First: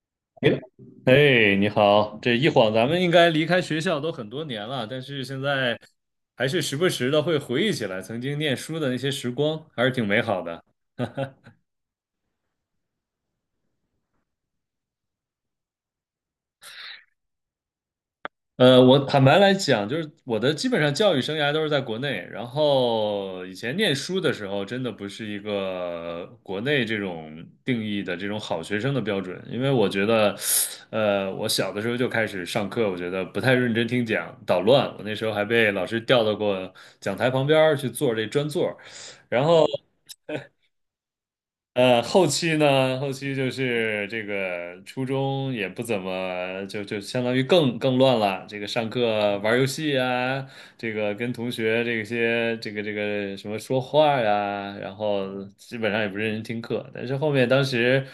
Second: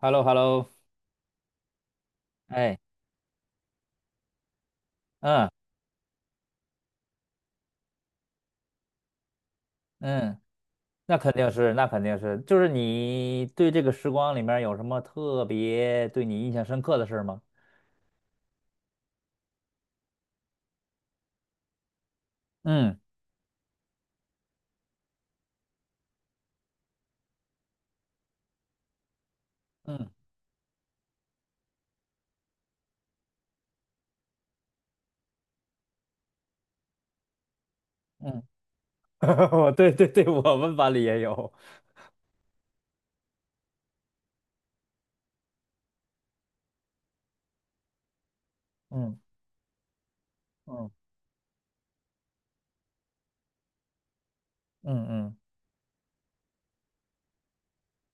h e l l o h e l l 你 o 哎，你好！这一晃，哎，咱们应该离开学校都很多年了，但是现嗯在还是时不时的会回忆起来曾经念书的那些时光，还是挺美嗯，好的。那肯定是，那肯定是，就是你对这个时光里面有什么特别对你印象深刻的事儿吗？我坦白来讲，就是我的基本上教育生涯都是在国内。然嗯后以前念书的时候，真的不是一个国内这种定义的这种好学生的标准，因为我觉嗯得，我小的时候就开始上课，我觉得不太认真听讲，捣乱。我那时候还被老师调到过讲台旁边儿去坐这嗯，专座，我对对对，我们班里也有，后期就是这个初中也不怎么，就相当于更乱了。这个上嗯课玩游戏啊，嗯这个跟同学这些这个什么说话呀，然嗯后嗯基本上也不认真听课。但是后面当时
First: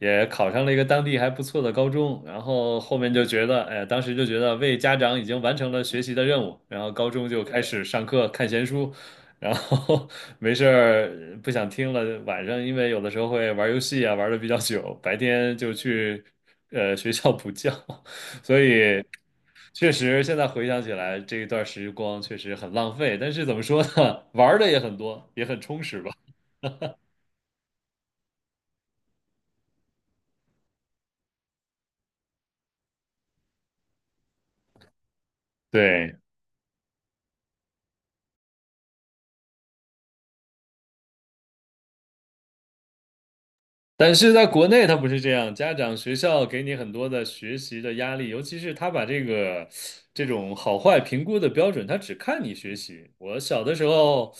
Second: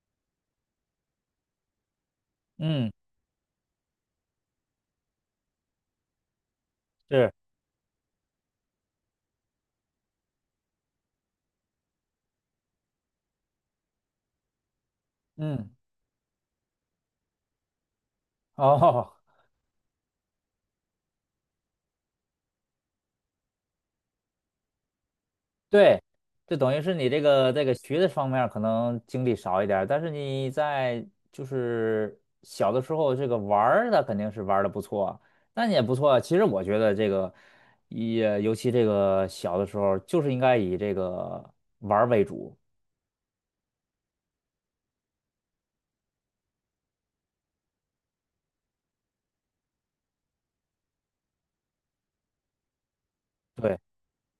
也考上了一个当地还不错的高中，然后嗯，后面就觉得，哎，当时就觉得为家长已经完成了学习的任务，然后高中是，就开始上课看闲书。然后 没事儿不想听了，晚上因为有的时候会玩游戏啊，玩的比较久，白天嗯就去学校补觉。哦。确实，现在回想起来，这一段时光确实很浪费，但是怎么说呢，玩儿的也很多，也很充实对，吧。就等于是你这个学的方面儿可能精力少一点儿但是你在就是小的时候这个玩儿的肯定是玩的不错，那你也不错对。啊。其实我觉得这个也尤其这个小的时候就是应该以这个玩儿为主。但是在国内，他不是这样，家长、学校给你很多的学习的压力，尤其是他把这个这种好坏评估的标准，他只看你学习。我小的对，时候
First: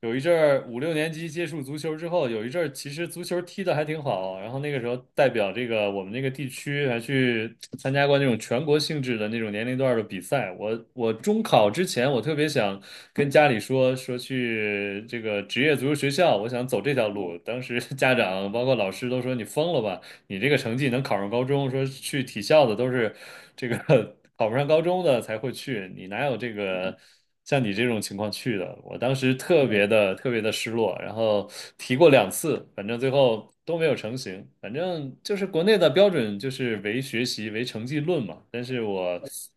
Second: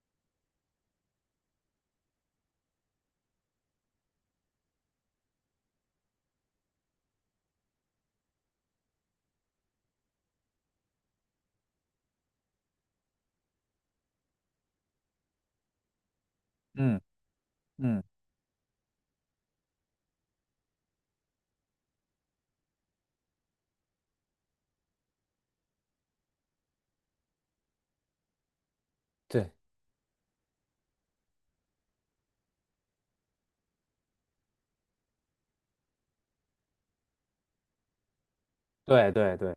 有一阵儿五六年级接触足球之后，有一阵儿其实足球踢得还挺好，然后那个时候代表这个我们那个地区还去参加过那种全国性质的那种年龄段的比赛。我中考之前，我特别想跟家里说说去这个职业足球学校，我想走这嗯条路。当时 嗯，家长包括老师都说你疯了吧，你这个成绩能考上高中，说去体校的都是这个 考不上高中的才会去，你哪有这个像你这种情况去的？我当时对特别的特别的失落，然后提过两次，反正最后都没有成型。反正就是国内的标准就是唯学习唯成绩论嘛，但是对我对对，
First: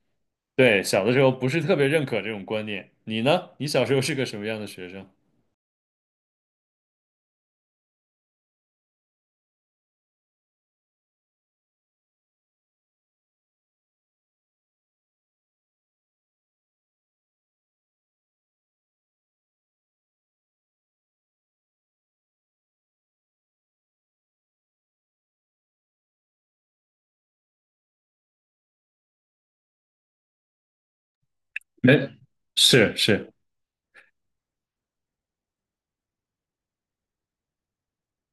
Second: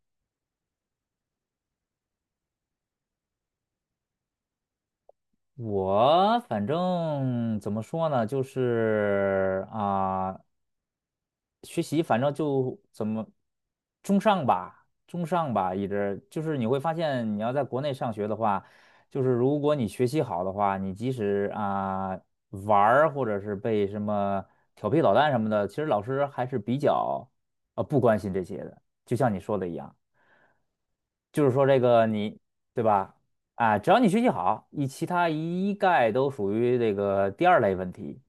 对小的时候不是特别认可这种观念。你呢？你小时候是个什么样的学生？我反正怎么说呢，就是啊。学习反正就怎么中上吧，中上吧，一直就是你会发现，你要在国内上学的话，就是如果你学习好的话，你即使啊、玩儿或者是被什么调皮捣蛋什么的，其实老师还是比较不关心这些的。就像你说的一样，就是说这没，个你对是吧？是，啊，只要你学习好，你其他一概都属于这个第二类问题。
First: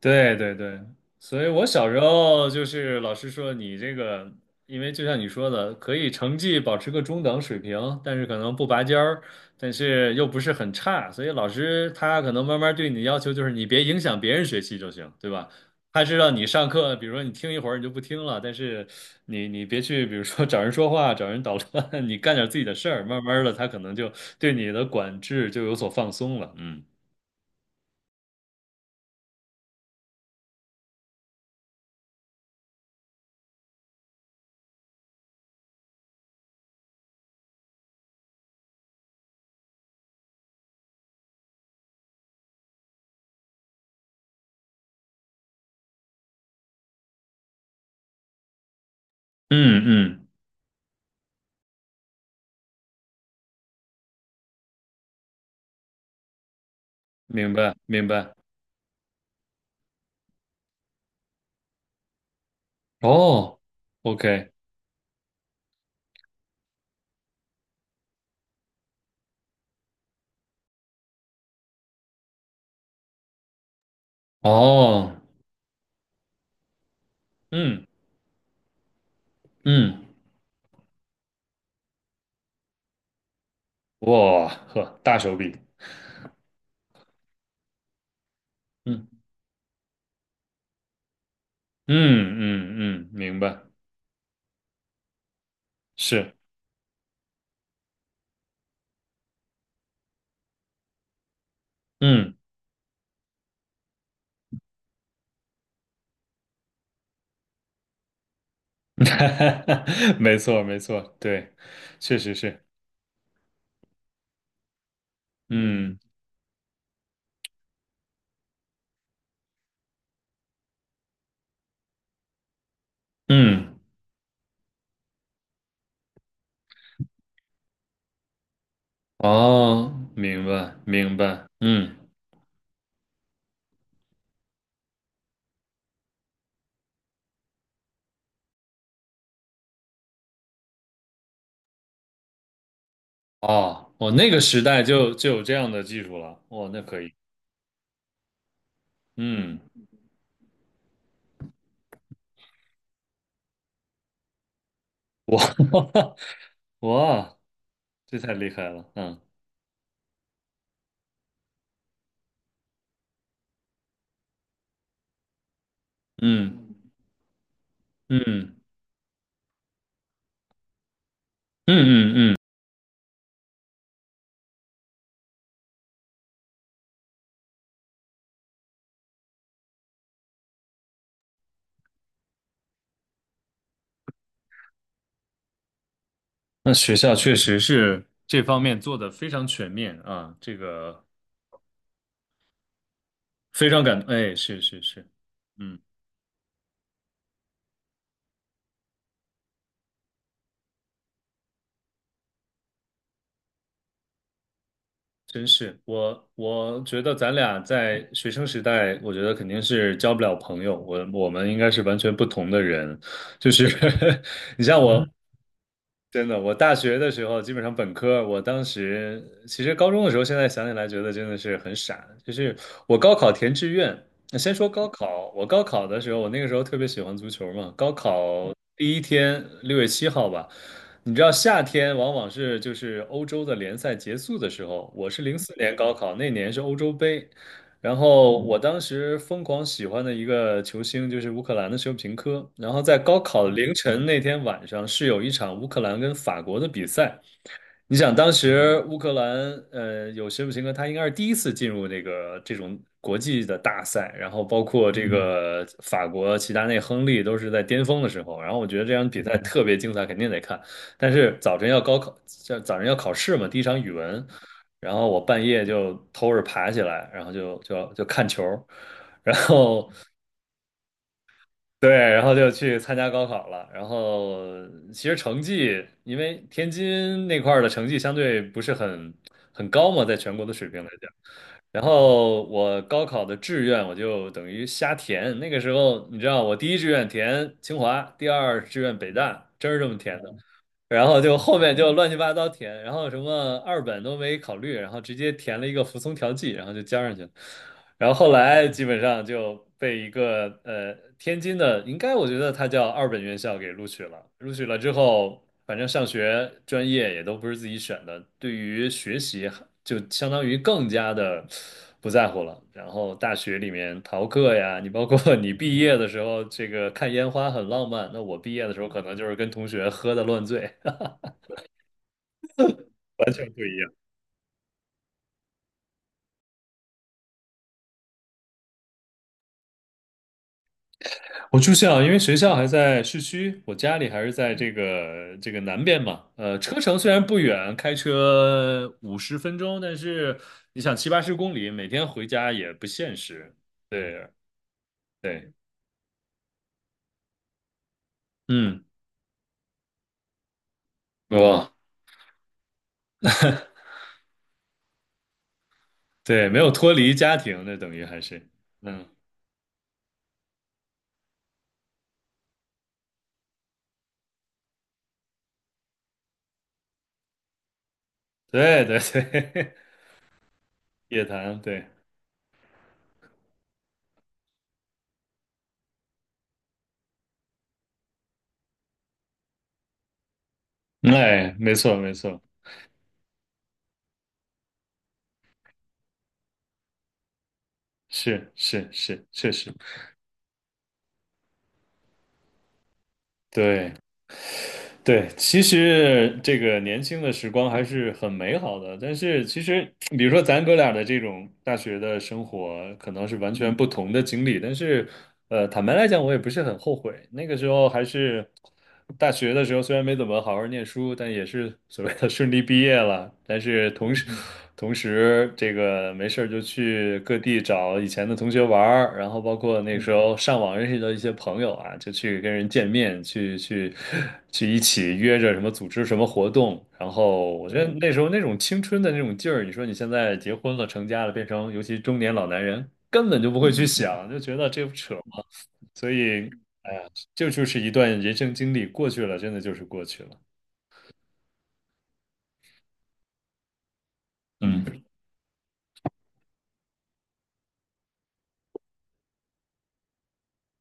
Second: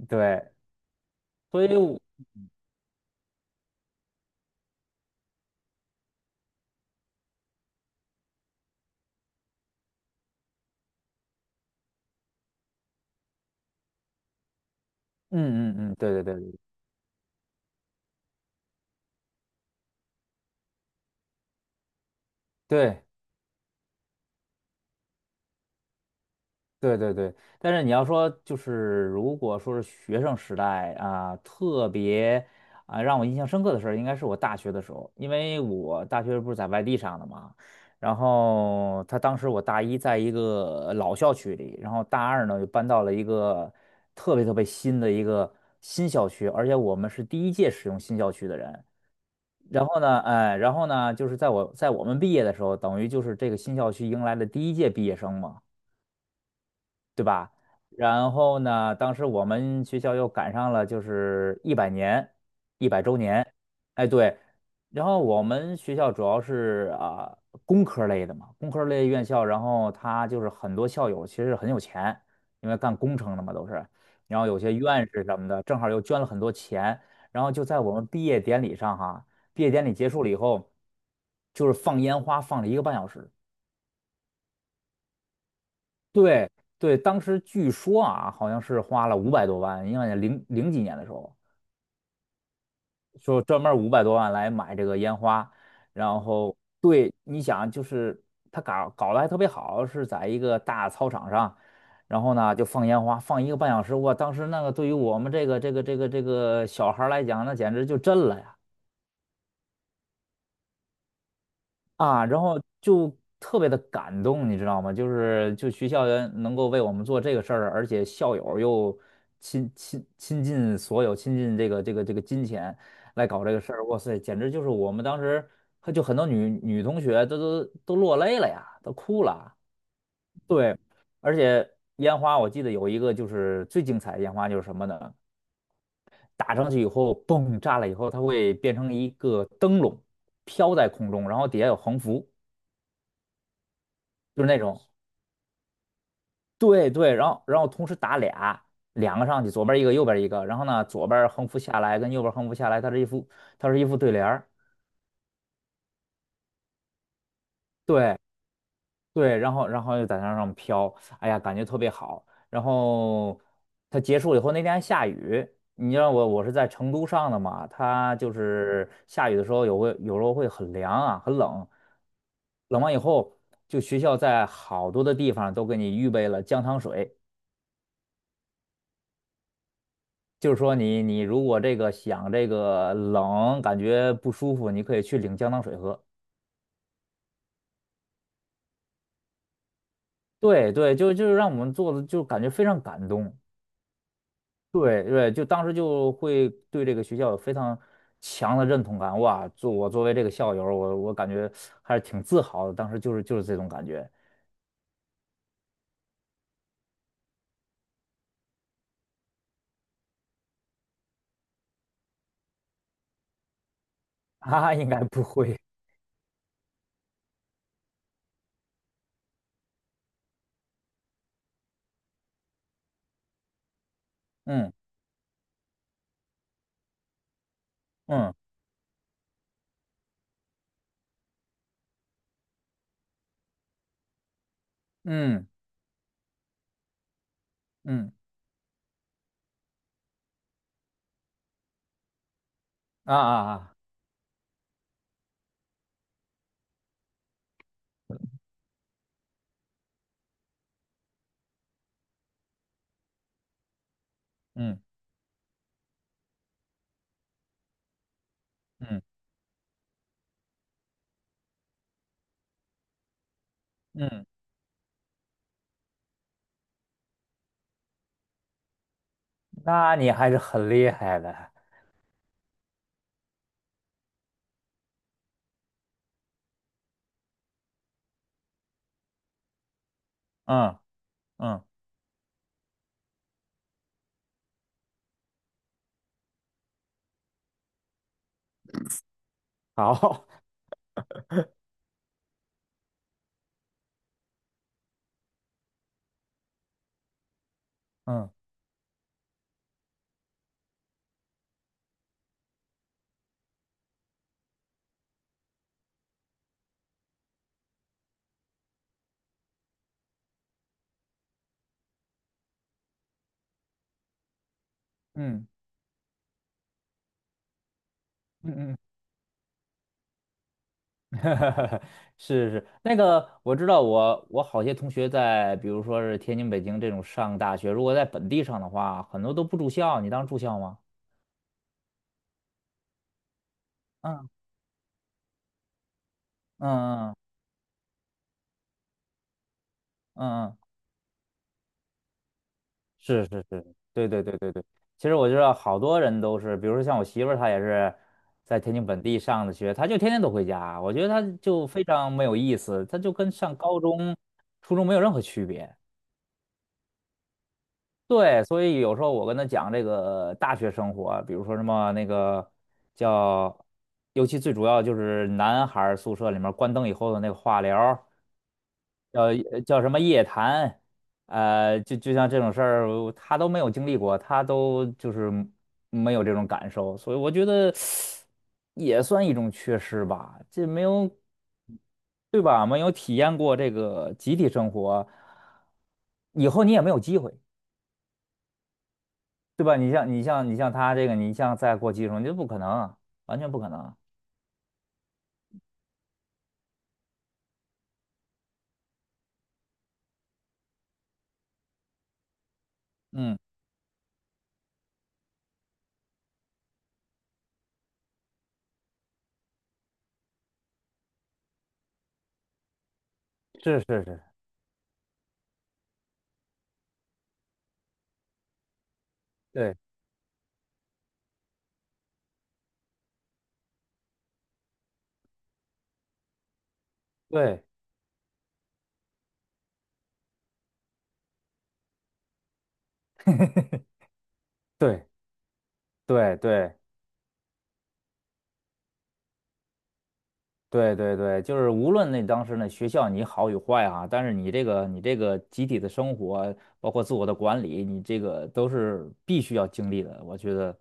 对对，对对，所以所我以小时我候就是老师说你这个，因为就像你说的，可以成绩保持个中等水平，但是可能不拔尖儿，但是又不是很差，所以老师他可能慢慢对你的要求就是你别影响别人学习就行，对吧？嗯嗯嗯，他对是对让对你对。上课，比如说你听一会儿你就不听了，但是你别去，比如说找人说话、找人捣乱，你干点自己的事对儿，慢慢的他可能就对你的管制就有所放松了，嗯对对对，但是你要说就是，如果说是学生时代啊，特别啊让我印象深刻的事儿，应该是我大学的时候，因为我大学不是在外地上的嘛，然后他当时我大一在一个老校区里，然后大二呢就搬到了一个特别特别新的一个新校区，而且我们是第一届使用新校区的人。嗯然后呢，嗯，哎，然后呢，就是在我们毕业的时候，等于就是这个新校区迎来了第一届毕业生嘛。啊，明白明然白。后呢，当时我们学校又赶上了就是100年，100周年，哦哎对，，OK，然后我们学校主要是啊、工科类的嘛，工科类院校，然后他就是很多校友其实很有钱，因为干工程的嘛都是，然后有些院哦，士什么的，正好又捐了很多钱，然后就在嗯我们毕业典礼上哈，毕业典礼嗯，结束了以后，就是放烟花放了一个半小时。哇呵，大手笔，对对，当时据说啊，好像是花嗯了五百多万，因为零零几年的时候，嗯嗯嗯，明说专白，门五百多万来买这个烟花，然是，后对，你想就是他搞得还特别好，是在一个大操场上，然嗯，后呢就放烟花，放一个半小时，哇，当时那个对于我们这个小孩儿来讲，那简直就震了呀。没错没错，对，确啊，实然后是，就特别的感动，你知道吗？就学嗯校园能够为我们做这个事儿，而且校友又亲近所有，亲近这个金钱来搞这个事嗯，儿，哇塞，简直就是我们当时就很多女同学都落泪了呀，都哭了。哦，明白对，明而白，且嗯，烟花我记得有一个就是最精彩的烟花就是什么呢？打上去以后，嘣，炸了以后，它会变成一个灯笼飘在空中，然后底下有横幅，哦，我那个就是那时种。代就有这样的技术了，哇，那对可以，对，然后同时打俩，两个上去，嗯，左边一个，右边一个，然后呢，左边横幅下来跟右边横幅下来，它是一副对联儿，哇 哇，对这太厉害了，嗯对，然后又在那上飘，哎呀，感觉特别好。然后它结束以后，那天还下雨，你知道我是在成嗯都上的嘛，它就嗯是下雨的时候有时候会很凉啊，很冷，嗯嗯嗯。冷完以后，就学校在好多的地方都给你预备了姜汤水。就是说你如果这个想这个冷感觉不舒服，你可以去领姜糖水喝。那学校确实是这方面做的非常全面啊，这对对，个就是让我们做的就感觉非常感动。非常感动，哎，是是对是，对，就当时嗯，就会对这个学校有非常强的认同感。哇，我作为这个校友，我感觉还是挺自豪的。当时就是这种感觉。真是，我觉得咱俩在学生时代，我觉得肯定是交不了朋友，我们应该是完全不同的人，就是 你啊，像应该我，不会。真的，我大学的时候，基本上本科，我当时其实高中的时候，现在想起来觉得真的是很傻。就是我高考填志愿，那先说嗯高考，我高考的时候，我那个时候特别喜欢足球嘛。高嗯考第一天，6月7号吧，你知道夏天往往是就是欧洲的联赛结束的时候，我是零嗯四年高考，那年是欧洲杯，然嗯后我当时疯狂喜欢的一个球星就是乌克兰的舍甫琴科。然后在啊高啊考啊凌晨那天晚上是有一场乌克兰跟法国的比赛，你想，当时乌克兰，有舍甫琴科，他应该是第一次进入这个这种国际的大赛，然后包嗯括这个法国齐达内、亨利都是在巅峰的时候，然后我觉得这嗯场比赛特别精彩，肯定得看。但是早晨要高考，早晨要考试嘛，第一场语文，嗯，然后我半夜就偷着爬起来，然后就看球，然后那你还是很厉害的。对，然后就去参加高考了。然后其实成绩，因为天津那块儿的成绩相对不是很高嘛，在全国的水嗯平来讲。嗯，然后我高考的志愿我就等于瞎填。那个时候你知道，我第一志愿填清华，第二志愿北大，真是这么填好，的。然后就后面就乱七八糟填，然后什么二本都没考虑，然后直接填了一个服从调剂，然后就交上去了。然后嗯后来基本上就被一个天津的，应该我觉得他叫二本院校给录取了。录取了之后，反正上学专业也都不是自己选的，对于学习就相当于更加的不在乎了。然后大学里面逃课呀，你包括 嗯。你毕业的时候，这个看烟花很浪漫，那我毕业的嗯时候可能就是跟同学喝的乱醉。嗯，是是，那个完全我不知一道样。我好些同学在，比如说是天津、北京这种上大学，如果在本地上的话，很多都不住校。你当住校吗？我住校，因为学校还在市区，我家里还嗯是在这个南边嘛。车程嗯虽嗯然不远，开车50分钟，但是嗯，嗯，你想七八十公里，每天回家也不现是是实。是，对对对对对对。其实我知对，道好多人都是，比如说像我媳妇儿，她也是在天嗯，津本地上的学，她就天天都回家，我觉得她就哇，非常没有意思，她就跟上高中、初中没有任何区别。对，没有脱离家庭，那等于还对，是，所以有时嗯，候我跟他讲这个大学生活，比如说什么那个叫，尤其最主要就是男孩儿宿舍里面关灯以后的那个话聊儿，对对叫呃对，叫什么夜谈，夜谈，对，就像这种事儿，我他都没有经历过，他都就是没有这种感受，所以我觉得也算一种缺失吧，这没有，哎，没错没错，对吧？没有体验过这个集体生活，以后你也没有机会。是是是，确对实，吧？你像他这个，你像再过技术，你这不可能啊完全不可能对，啊对，其实这个年轻的时光还是很美好的，但是其实，比如说咱哥俩的这种大学的生活，可能是嗯，完全不同的经历，但是，坦白来讲，我也不是很后悔。那个时候还是大学的时候，虽然没怎么好好念书，但也是所谓的顺利毕业了。但是是是同是，时，嗯同时，这个没事儿就去各地找以前的同学玩儿，然后包对括那时候上网认识的一些朋友啊，就去跟人见面，去一起约着什么组织什么活动。然后对我觉得那时候那种青春的那种劲儿，你说你现在结婚了、成家了，变成尤其中年老男人，根本就不会去想，就觉得这不对扯嘛。所对以，对哎呀，这就是一段人生经历，过去了，真的就是过去了。对对对，就是无论那当时那学校你好与坏啊，但是你这个你嗯。这个集体的生活，包括自我的管理，你这个都是必须要经历的。我觉得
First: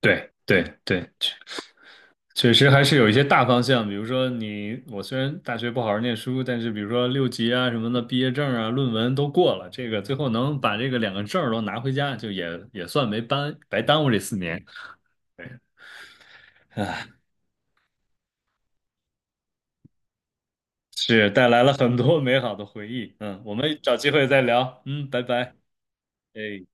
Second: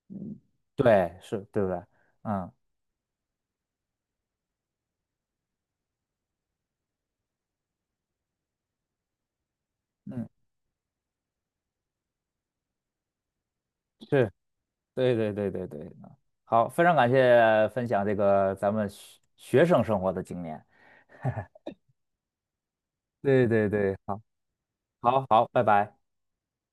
对对对，对，是对不对？嗯确实还是有一些大方向，比如说你，我虽然大学不好好念书，但是比如说六级啊什么的，毕业证啊、论文都过了，这个最嗯，后能把这个两个证儿都拿回家，就也算没耽白耽误这是，四年，对对对，对对对。好，非常感谢分享这个咱们学生生活的经验。是带来了很多 美好的回忆。嗯，对我对们找对。机好。会再聊。嗯，拜好好，拜。拜拜。哎。